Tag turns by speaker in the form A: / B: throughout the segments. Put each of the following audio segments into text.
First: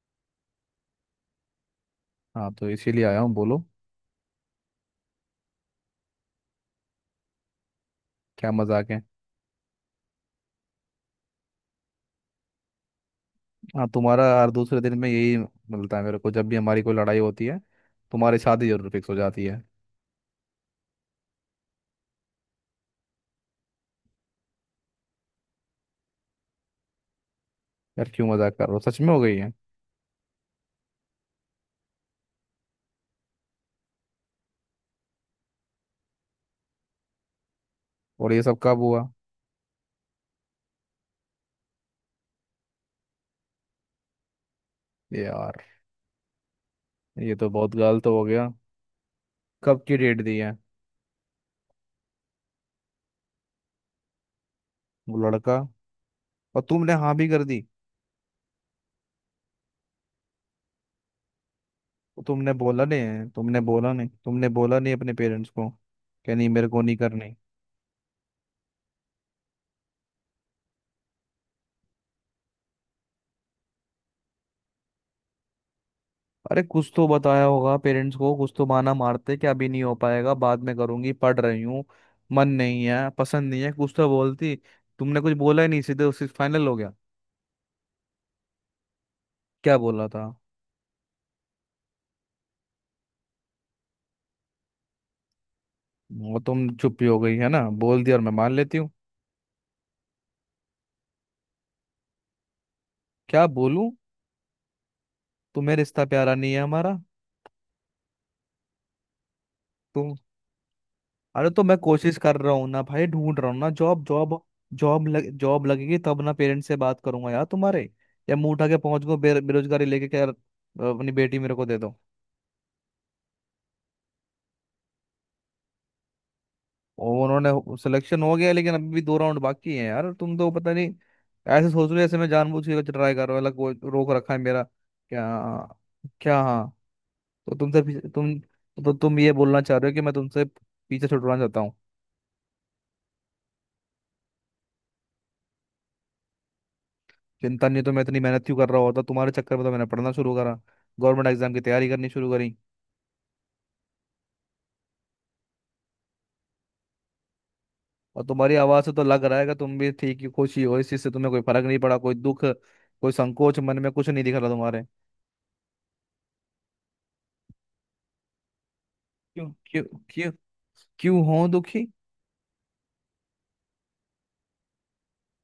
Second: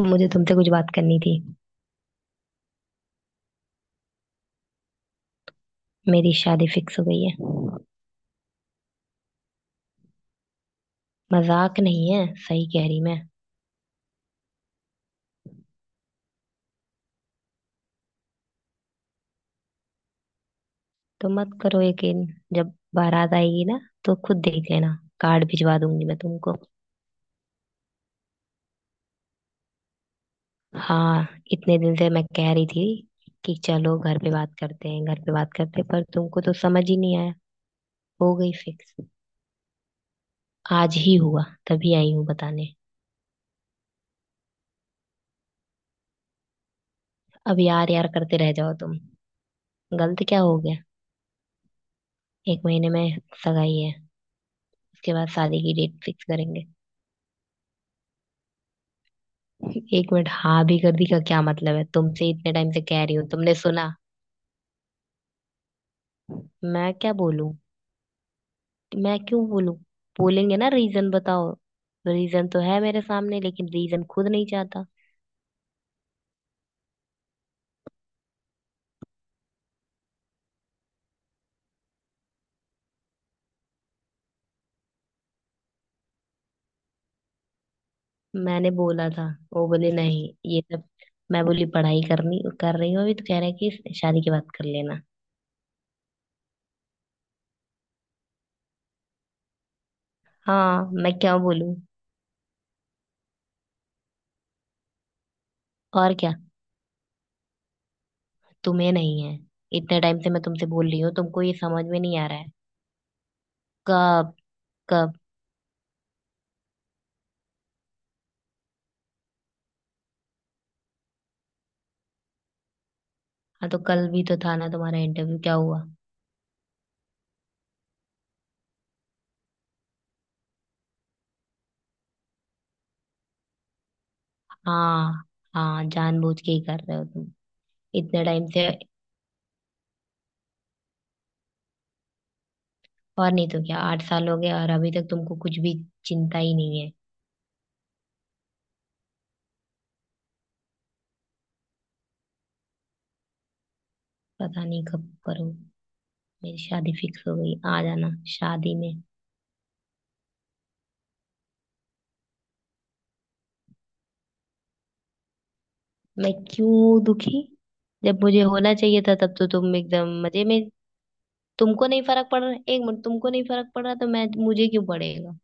A: मुझे तुमसे कुछ बात करनी थी।
B: हाँ, तो इसीलिए आया हूँ बोलो।
A: मेरी शादी फिक्स हो गई है।
B: क्या मजाक है।
A: मजाक नहीं है, सही कह रही मैं।
B: हाँ, तुम्हारा हर दूसरे दिन में यही मिलता है मेरे को। जब भी हमारी कोई लड़ाई होती है तुम्हारी शादी जरूर फिक्स हो जाती है।
A: तो मत करो यकीन। जब बारात आएगी ना तो खुद देख लेना। कार्ड भिजवा दूंगी मैं तुमको।
B: यार क्यों मजाक कर रहे हो, सच में हो गई है?
A: हाँ, इतने दिन से मैं कह रही थी कि चलो घर पे बात करते हैं, घर पे बात करते हैं, पर तुमको तो समझ ही नहीं आया।
B: और
A: हो
B: ये
A: गई
B: सब कब
A: फिक्स।
B: हुआ?
A: आज ही हुआ, तभी आई हूँ बताने।
B: ये यार, ये तो
A: अब
B: बहुत
A: यार
B: गलत
A: यार
B: हो
A: करते
B: गया।
A: रह जाओ तुम।
B: कब की डेट
A: गलत
B: दी
A: क्या
B: है?
A: हो गया? एक महीने में सगाई है, उसके
B: वो
A: बाद
B: लड़का,
A: शादी की डेट फिक्स
B: और
A: करेंगे।
B: तुमने हाँ भी कर दी?
A: एक मिनट, हाँ भी कर दी का क्या मतलब है?
B: तो
A: तुमसे
B: तुमने
A: इतने टाइम से
B: बोला
A: कह रही हूँ,
B: नहीं,
A: तुमने
B: तुमने बोला
A: सुना?
B: नहीं, तुमने बोला नहीं अपने पेरेंट्स को क्या नहीं, मेरे को
A: मैं
B: नहीं
A: क्या
B: करनी?
A: बोलूं? मैं क्यों बोलूं? बोलेंगे ना, रीजन बताओ। रीजन तो है मेरे सामने लेकिन रीजन खुद नहीं चाहता।
B: अरे कुछ तो बताया होगा पेरेंट्स को, कुछ तो बहाना मारते कि अभी नहीं हो पाएगा, बाद में करूंगी, पढ़ रही हूँ, मन नहीं है, पसंद नहीं है, कुछ तो बोलती। तुमने कुछ बोला ही नहीं, सीधे उससे फाइनल हो गया।
A: मैंने बोला था, वो
B: क्या
A: बोले
B: बोला था?
A: नहीं ये सब। मैं बोली पढ़ाई करनी कर रही हूँ अभी, तो कह रहा है कि शादी की बात कर लेना।
B: वो तुम चुप ही हो गई है ना, बोल दिया और मैं मान लेती हूँ।
A: हाँ, मैं क्या बोलूं?
B: क्या बोलूं। तुम्हें रिश्ता
A: और
B: प्यारा
A: क्या?
B: नहीं है हमारा।
A: तुम्हें नहीं है? इतने
B: तुम,
A: टाइम से मैं तुमसे बोल रही हूँ, तुमको
B: अरे
A: ये
B: तो मैं
A: समझ में
B: कोशिश
A: नहीं आ
B: कर
A: रहा है।
B: रहा हूँ ना भाई, ढूंढ रहा हूँ ना जॉब।
A: कब?
B: जॉब, जॉब
A: कब?
B: लग जॉब लगेगी तब ना पेरेंट्स से बात करूंगा यार तुम्हारे। या मुंह उठा के पहुंच गो बेरोजगारी लेके, क्या अपनी बेटी मेरे को दे दो?
A: हाँ तो कल भी तो था ना तुम्हारा इंटरव्यू, क्या हुआ?
B: और उन्होंने सिलेक्शन हो गया, लेकिन अभी भी 2 राउंड बाकी हैं यार। तुम तो पता नहीं ऐसे सोच रहे हो जैसे मैं जानबूझ के कुछ ट्राई कर रहा हूँ अलग, वो रोक रखा है मेरा।
A: हाँ।
B: क्या?
A: हाँ,
B: क्या
A: जानबूझ के ही
B: हाँ?
A: कर रहे हो तुम।
B: तो तुमसे पीछे-
A: इतने
B: तुम
A: टाइम से।
B: तो तुम ये बोलना चाह रहे हो कि मैं तुमसे पीछे छुड़वाना चाहता हूँ?
A: और नहीं तो क्या, 8 साल हो गए और अभी तक तुमको कुछ भी चिंता ही नहीं है।
B: चिंता नहीं तो मैं इतनी मेहनत क्यों कर रहा होता, तुम्हारे चक्कर में तो मैंने पढ़ना शुरू करा, गवर्नमेंट एग्जाम की तैयारी करनी शुरू करी।
A: पता नहीं कब करो। मेरी शादी फिक्स हो गई, आ जाना।
B: और तुम्हारी
A: शादी
B: आवाज़
A: में
B: से तो लग रहा है कि तुम भी ठीक ही, खुश ही हो इस चीज़ से, तुम्हें कोई फर्क नहीं पड़ा, कोई दुख, कोई संकोच, मन में कुछ नहीं दिख रहा तुम्हारे।
A: मैं क्यों दुखी? जब मुझे होना चाहिए था तब तो
B: क्यों
A: तुम
B: क्यों,
A: एकदम
B: क्यों,
A: मजे में।
B: क्यों हो दुखी?
A: तुमको नहीं फर्क पड़ रहा, एक मिनट, तुमको नहीं फर्क पड़ रहा तो मैं, मुझे क्यों पड़ेगा?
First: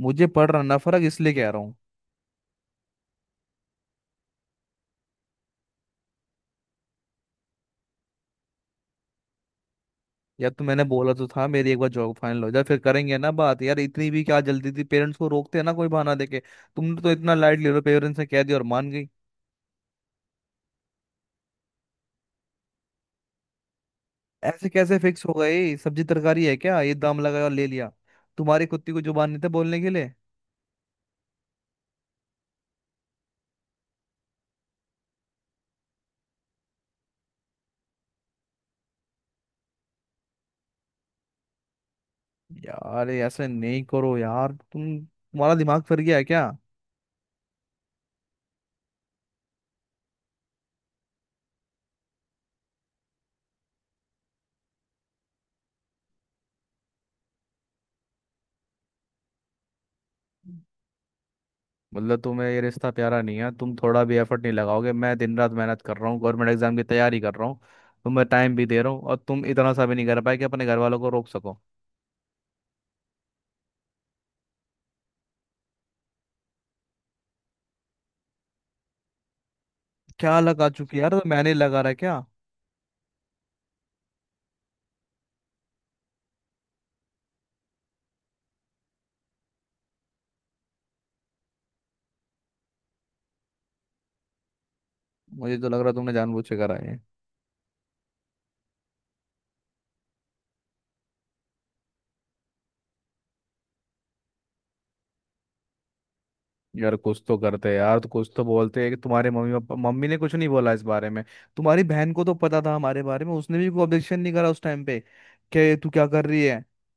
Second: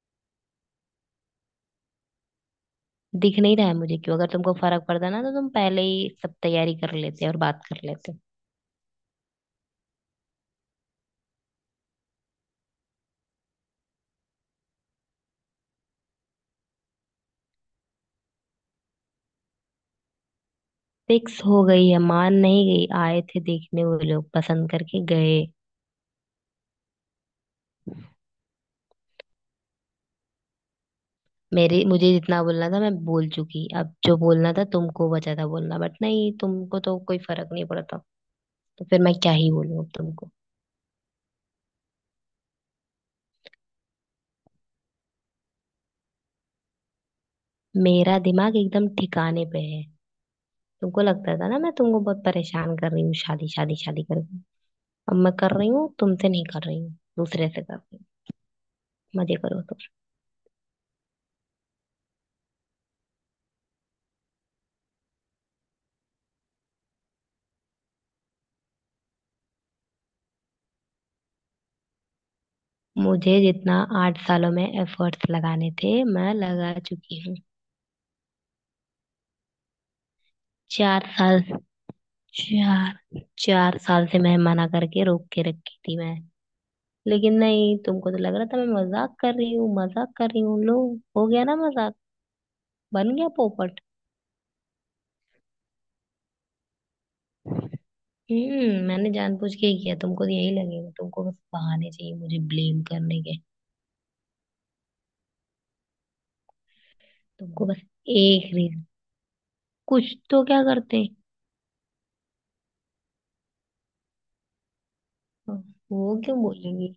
B: मुझे पड़ रहा ना फर्क, इसलिए कह रहा हूँ।
A: दिख नहीं रहा है मुझे क्यों। अगर तुमको फर्क पड़ता ना तो तुम पहले ही सब तैयारी कर लेते और बात कर लेते।
B: यार तो मैंने बोला तो था, मेरी एक बार जॉब फाइनल हो जाए फिर करेंगे ना बात यार, इतनी भी क्या जल्दी थी, पेरेंट्स को रोकते हैं ना कोई बहाना देके। तुमने तो इतना लाइट ले लो, पेरेंट्स ने कह दिया और मान गई।
A: फिक्स हो गई है, मान नहीं गई, आए थे देखने वो लोग,
B: ऐसे
A: पसंद
B: कैसे
A: करके
B: फिक्स हो
A: गए।
B: गए, सब्जी तरकारी है क्या ये, दाम लगाया और ले लिया? तुम्हारी कुत्ती को जुबान नहीं था बोलने के लिए?
A: मेरे, मुझे जितना बोलना था मैं बोल चुकी, अब जो बोलना था तुमको बचा था बोलना, बट नहीं, तुमको तो कोई फर्क नहीं पड़ता। तो फिर मैं क्या ही बोलूं अब तुमको।
B: यार ये ऐसे नहीं करो यार, तुम्हारा दिमाग फिर गया है क्या?
A: मेरा दिमाग एकदम ठिकाने पे है। तुमको लगता था ना मैं तुमको बहुत परेशान कर रही हूँ शादी शादी शादी करके। अब मैं कर रही हूँ, तुमसे नहीं कर रही हूँ, दूसरे से कर रही हूँ, मजे करो तो।
B: मतलब तुम्हें ये रिश्ता प्यारा नहीं है, तुम थोड़ा भी एफर्ट नहीं लगाओगे। मैं दिन रात मेहनत कर रहा हूँ, गवर्नमेंट एग्जाम की तैयारी कर रहा हूँ, तुम्हें टाइम भी दे रहा हूँ, और तुम इतना सा भी नहीं कर पाए कि अपने घर वालों को रोक सको?
A: मुझे जितना 8 सालों में एफर्ट्स लगाने थे मैं लगा चुकी हूँ।
B: क्या लगा चुकी है
A: चार
B: यार, तो
A: साल,
B: मैंने लगा रहा है क्या?
A: चार चार साल से मैं मना करके रोक के रखी थी मैं। लेकिन नहीं, तुमको तो लग रहा था मैं मजाक कर रही हूँ, मजाक कर रही हूँ। लो, हो गया ना मजाक, बन गया पोपट।
B: मुझे तो लग रहा है तुमने जानबूझ के करा है।
A: मैंने जानबूझ के ही किया, तुमको तो यही लगेगा, तुमको बस बहाने चाहिए मुझे ब्लेम करने के।
B: यार कुछ तो
A: तुमको
B: करते हैं
A: बस
B: यार, तो कुछ तो
A: एक
B: बोलते
A: रीजन,
B: हैं, कि तुम्हारे मम्मी पापा, मम्मी
A: कुछ
B: ने कुछ
A: तो
B: नहीं
A: क्या
B: बोला इस
A: करते हैं।
B: बारे में? तुम्हारी बहन को तो पता था हमारे बारे में, उसने भी कोई ऑब्जेक्शन नहीं करा उस टाइम पे, कि तू क्या
A: वो
B: कर
A: क्यों
B: रही है?
A: बोलेगी?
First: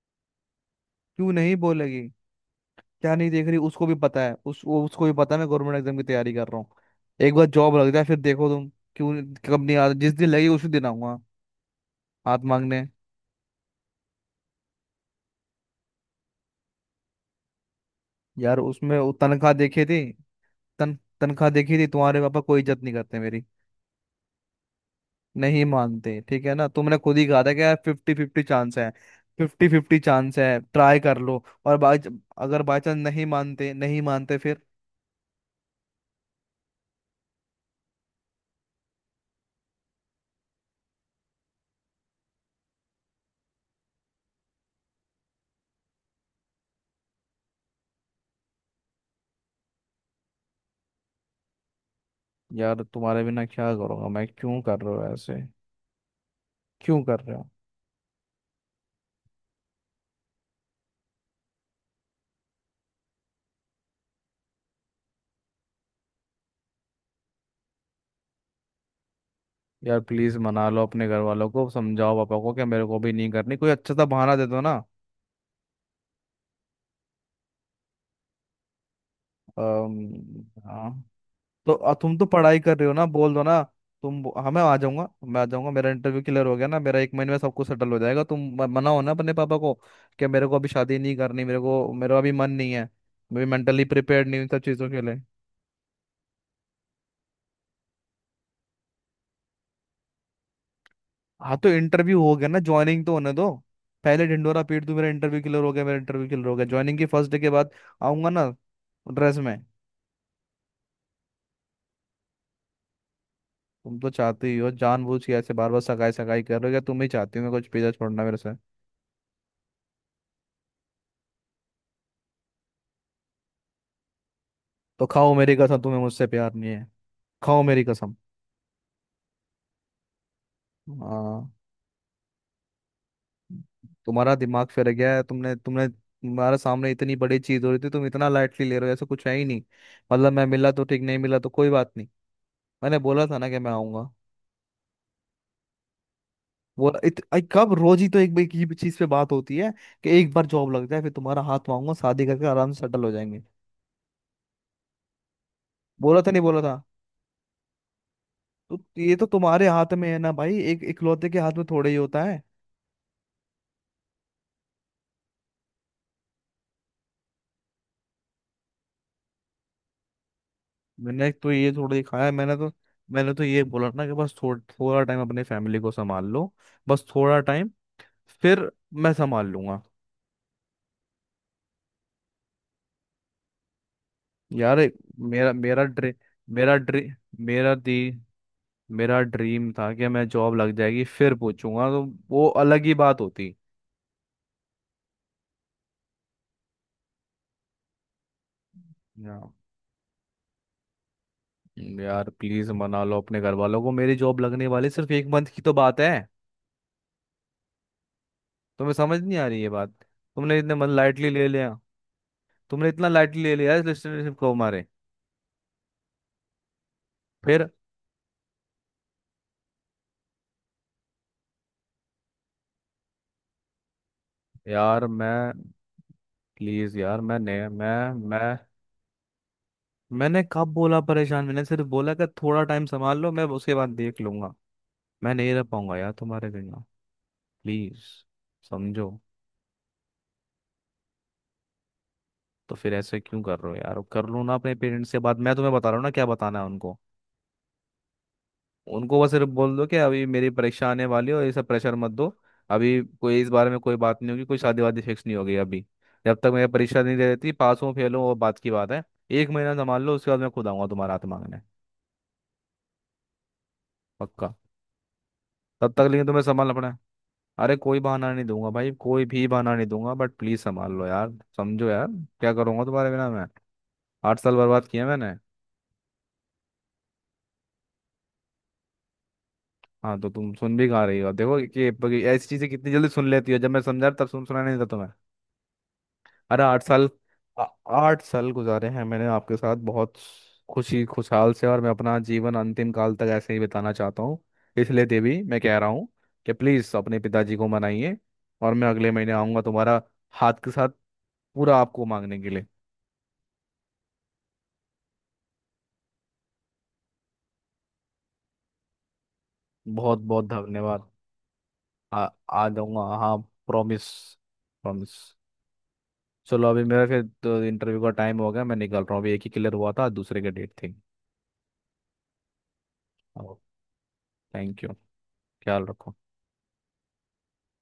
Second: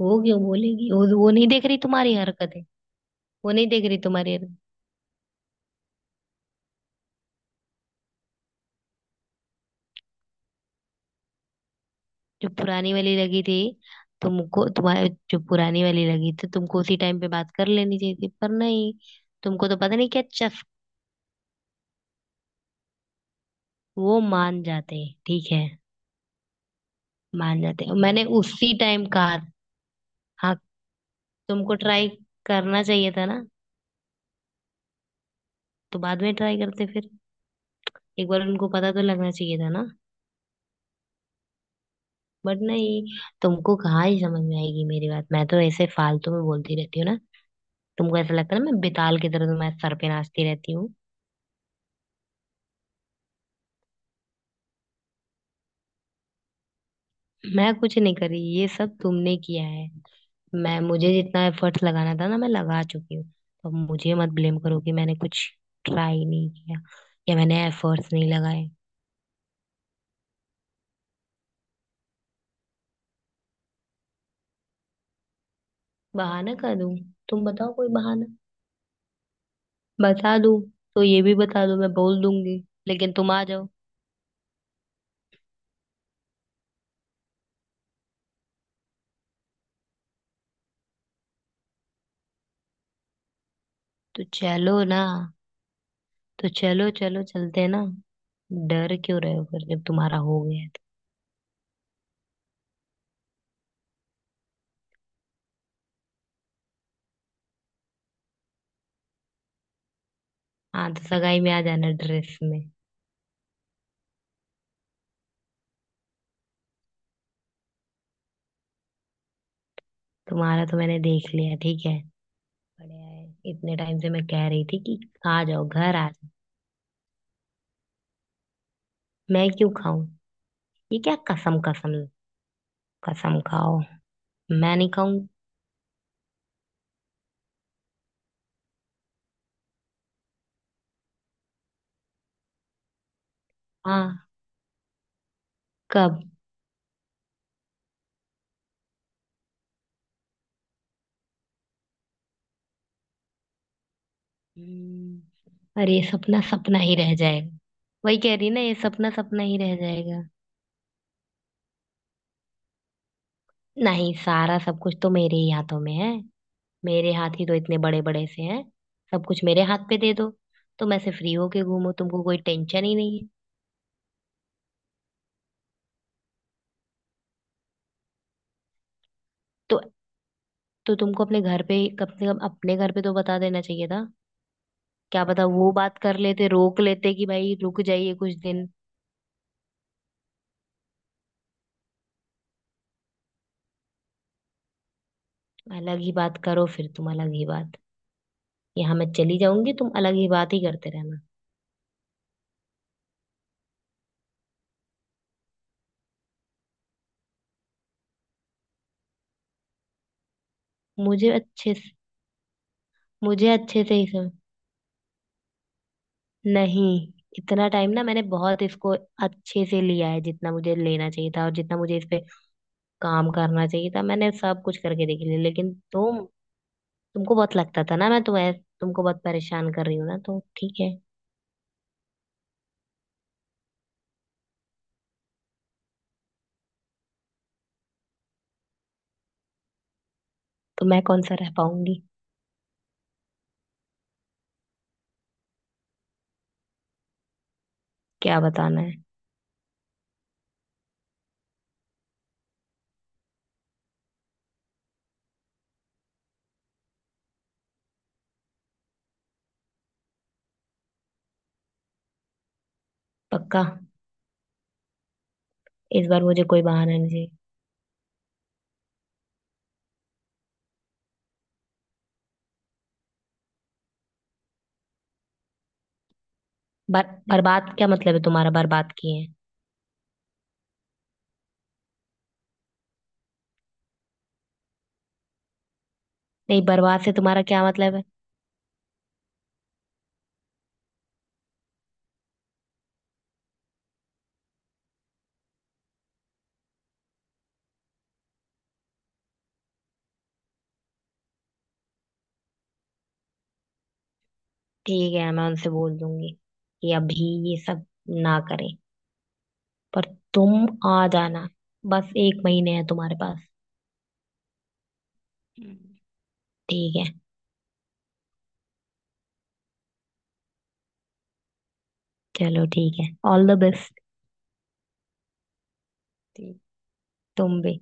A: वो क्यों बोलेगी, वो
B: क्यों
A: नहीं
B: नहीं
A: देख रही
B: बोलेगी?
A: तुम्हारी हरकतें?
B: क्या नहीं देख
A: वो
B: रही,
A: नहीं देख
B: उसको भी
A: रही
B: पता है,
A: तुम्हारी हरकतें।
B: उस वो उसको भी पता है मैं गवर्नमेंट एग्जाम की तैयारी कर रहा हूँ। एक बार जॉब लग जाए, फिर देखो तुम। क्यों? कब? नहीं आ जिस दिन लगी उसी दिन आऊंगा हाथ
A: जो
B: मांगने।
A: पुरानी वाली लगी थी तुमको, तुम्हारे जो पुरानी वाली लगी थी तुमको उसी टाइम पे बात कर लेनी चाहिए थी, पर
B: यार
A: नहीं।
B: उसमें वो तनख्वाह
A: तुमको तो
B: देखी
A: पता
B: थी।
A: नहीं क्या चस,
B: तन तनख्वाह देखी थी, तुम्हारे पापा कोई इज्जत नहीं करते मेरी।
A: वो मान जाते, ठीक
B: नहीं
A: है।
B: मानते, ठीक है ना, तुमने खुद ही कहा था
A: मान
B: कि यार
A: जाते,
B: फिफ्टी
A: मैंने
B: फिफ्टी
A: उसी
B: चांस है।
A: टाइम कहा।
B: 50-50 चांस
A: हाँ।
B: है, ट्राई कर लो
A: तुमको
B: और बाय।
A: ट्राई
B: अगर बाई
A: करना
B: चांस
A: चाहिए था
B: नहीं
A: ना।
B: मानते, नहीं मानते फिर?
A: तो बाद में ट्राई करते फिर। एक बार उनको पता तो लगना चाहिए था ना। बट नहीं, तुमको कहाँ ही समझ में आएगी मेरी बात। मैं तो ऐसे फालतू में बोलती रहती हूँ ना, तुमको ऐसा लगता है ना मैं बेताल की तरह तुम्हारे सर पे नाचती रहती हूँ।
B: यार तुम्हारे बिना क्या करूंगा मैं, क्यों कर रहे हो ऐसे, क्यों कर रहे हो?
A: मैं कुछ नहीं करी, ये सब तुमने किया है। मैं, मुझे जितना एफर्ट्स लगाना था ना मैं लगा चुकी हूँ। तो मुझे मत ब्लेम करो कि मैंने कुछ ट्राई नहीं किया या मैंने एफर्ट्स नहीं लगाए।
B: यार प्लीज मना लो अपने घर वालों को, समझाओ पापा को कि मेरे को भी नहीं करनी, कोई अच्छा सा बहाना दे दो ना।
A: बहाना कर दूं? तुम बताओ कोई बहाना, बता दूं।
B: अम,
A: तो
B: हाँ,
A: ये भी बता
B: तो
A: दूं, मैं
B: तुम
A: बोल
B: तो पढ़ाई
A: दूंगी।
B: कर रहे हो ना,
A: लेकिन तुम
B: बोल दो
A: आ
B: ना।
A: जाओ।
B: तुम, हाँ, मैं आ जाऊंगा, मैं आ जाऊंगा। मेरा इंटरव्यू क्लियर हो गया ना, मेरा 1 महीने में सब कुछ सेटल हो जाएगा। तुम मनाओ ना अपने पापा को, कि मेरे को अभी शादी नहीं करनी, मेरे को मेरा अभी मन नहीं है, मैं मेंटली
A: तो
B: प्रिपेयर्ड नहीं हूँ इन सब
A: चलो
B: चीज़ों
A: ना,
B: के लिए।
A: तो चलो चलो चलते हैं ना। डर क्यों रहे हो फिर, जब तुम्हारा हो गया है तो।
B: हाँ, तो इंटरव्यू हो गया ना, ज्वाइनिंग तो होने दो, पहले ढिंडोरा पीट दूं मेरा इंटरव्यू क्लियर हो गया, मेरा इंटरव्यू क्लियर हो गया। ज्वाइनिंग की फर्स्ट डे के बाद आऊंगा ना, ड्रेस में।
A: हाँ तो सगाई में आ जाना ड्रेस में।
B: तुम तो चाहते ही हो जानबूझ के, ऐसे बार बार सगाई सगाई कर रहे हो, क्या तुम ही चाहती हो मैं कुछ पीछा छोड़ना मेरे से?
A: तुम्हारा तो मैंने देख लिया, ठीक है, बढ़िया है। इतने टाइम से मैं कह रही थी कि
B: तो खाओ
A: आ
B: मेरी
A: जाओ,
B: कसम,
A: घर
B: तुम्हें
A: आ
B: मुझसे
A: जाओ।
B: प्यार नहीं है। खाओ मेरी कसम।
A: मैं क्यों खाऊं? ये क्या
B: हाँ।
A: कसम कसम? कसम खाओ।
B: तुम्हारा दिमाग
A: मैं
B: फिर
A: नहीं
B: गया है,
A: खाऊंगी।
B: तुमने तुमने तुम्हारे सामने इतनी बड़ी चीज हो रही थी, तुम इतना लाइटली ले रहे हो, ऐसा कुछ है ही नहीं? मतलब मैं मिला तो ठीक, नहीं मिला तो कोई बात नहीं? मैंने बोला था ना कि मैं आऊंगा।
A: हाँ। कब?
B: बोला कब, रोज ही तो एक एक ही चीज पे बात होती है, कि एक बार जॉब लग जाए फिर तुम्हारा हाथ मांगूंगा, शादी करके आराम से सेटल हो जाएंगे।
A: अरे ये
B: बोला था
A: सपना
B: नहीं बोला
A: सपना
B: था?
A: ही रह जाएगा। वही कह रही ना, ये
B: तो
A: सपना
B: ये तो
A: सपना ही
B: तुम्हारे
A: रह
B: हाथ में है
A: जाएगा।
B: ना भाई, एक इकलौते के हाथ में थोड़े ही होता है।
A: नहीं, सारा सब कुछ तो मेरे ही हाथों में है। मेरे हाथ ही तो इतने बड़े बड़े से हैं, सब कुछ मेरे हाथ पे दे दो, तो मैं से
B: मैंने
A: फ्री
B: तो
A: होके
B: ये
A: घूमो,
B: थोड़ा ही
A: तुमको
B: खाया।
A: कोई टेंशन ही नहीं है।
B: मैंने तो ये बोला ना कि बस थोड़ा टाइम अपने फैमिली को संभाल लो। बस थोड़ा टाइम, फिर मैं संभाल
A: तो
B: लूंगा।
A: तो तुमको अपने घर पे कम से कम अपने घर पे तो बता देना चाहिए था।
B: यार एक-
A: क्या पता
B: मेरा
A: वो
B: मेरा
A: बात
B: ड्री
A: कर लेते,
B: मेरा
A: रोक
B: ड्री
A: लेते कि भाई
B: मेरा
A: रुक
B: दी
A: जाइए कुछ दिन।
B: मेरा ड्रीम था कि मैं जॉब लग जाएगी फिर पूछूंगा, तो वो अलग ही बात होती।
A: अलग ही बात करो फिर तुम, अलग ही बात। यहाँ मैं चली
B: या-
A: जाऊंगी, तुम अलग ही बात ही करते रहना।
B: यार प्लीज मना लो अपने घर वालों को, मेरी जॉब लगने वाली, सिर्फ 1 मंथ की तो बात है, तुम्हें समझ नहीं आ रही ये बात? तुमने इतने मन लाइटली
A: मुझे
B: ले
A: अच्छे
B: लिया,
A: से,
B: तुमने इतना लाइटली
A: मुझे
B: ले लिया इस
A: अच्छे से ही समझ,
B: रिलेशनशिप को हमारे।
A: नहीं, इतना
B: फिर,
A: टाइम ना मैंने बहुत इसको अच्छे से लिया है, जितना मुझे लेना चाहिए था और जितना मुझे इस पे काम करना चाहिए था मैंने सब कुछ
B: यार
A: करके देख लिया,
B: मैं
A: लेकिन तुम,
B: प्लीज यार,
A: तुमको बहुत लगता था ना मैं तुम्हें, तुमको बहुत परेशान कर रही हूँ ना, तो
B: मैंने कब
A: ठीक है।
B: बोला परेशान? मैंने सिर्फ बोला कि थोड़ा टाइम संभाल लो, मैं उसके बाद देख लूंगा। मैं नहीं रह पाऊंगा यार तुम्हारे बिना, प्लीज समझो।
A: तो मैं कौन सा रह पाऊंगी?
B: तो फिर ऐसे क्यों कर रहे हो यार, कर लो ना अपने पेरेंट्स के बाद, मैं तुम्हें बता रहा हूँ ना क्या बताना है उनको।
A: क्या बताना है?
B: उनको बस सिर्फ बोल दो कि अभी मेरी परीक्षा आने वाली है, और ये सब प्रेशर मत दो, अभी कोई इस बारे में कोई बात नहीं होगी, कोई शादी वादी फिक्स नहीं होगी अभी, जब तक मेरी परीक्षा नहीं दे देती। पास हूँ, फेल हूँ, वो बात की बात है। 1 महीना संभाल लो, उसके बाद मैं खुद आऊंगा तुम्हारा हाथ मांगने।
A: पक्का।
B: पक्का। तब तक
A: इस बार
B: लेकिन तुम्हें
A: मुझे कोई
B: संभालना पड़ा
A: बहाना
B: है।
A: नहीं चाहिए।
B: अरे कोई बहाना नहीं दूंगा भाई, कोई भी बहाना नहीं दूंगा, बट प्लीज संभाल लो यार, समझो यार, क्या करूंगा तुम्हारे बिना मैं, 8 साल बर्बाद किए मैंने।
A: बर, बर्बाद क्या मतलब है तुम्हारा, बर्बाद किए हैं?
B: हाँ तो तुम सुन भी कहाँ रही हो, देखो कि ऐसी चीजें कितनी जल्दी सुन लेती हो, जब मैं समझा तब सुन सुना नहीं था तुम्हें। अरे
A: नहीं,
B: आठ
A: बर्बाद
B: साल
A: से तुम्हारा क्या
B: आ-
A: मतलब है?
B: 8 साल गुजारे हैं मैंने आपके साथ बहुत खुशी खुशहाल से, और मैं अपना जीवन अंतिम काल तक ऐसे ही बिताना चाहता हूँ। इसलिए देवी, मैं कह रहा हूँ कि प्लीज़ अपने पिताजी को मनाइए, और मैं अगले महीने आऊँगा तुम्हारा हाथ के साथ पूरा आपको मांगने के लिए।
A: ठीक है मैं उनसे बोल दूंगी कि अभी ये सब ना करें, पर
B: बहुत बहुत
A: तुम आ
B: धन्यवाद।
A: जाना। बस
B: आ
A: एक
B: आ
A: महीने है
B: जाऊँगा,
A: तुम्हारे
B: हाँ।
A: पास।
B: Promise, promise.
A: हम्म,
B: चलो, अभी
A: ठीक है।
B: मेरा फिर तो इंटरव्यू का टाइम हो गया, मैं निकल रहा हूँ अभी, एक ही क्लियर हुआ था, दूसरे का डेट थी।
A: चलो ठीक है, all the best.
B: Thank you. ख्याल रखो।
A: ठीक। तुम भी।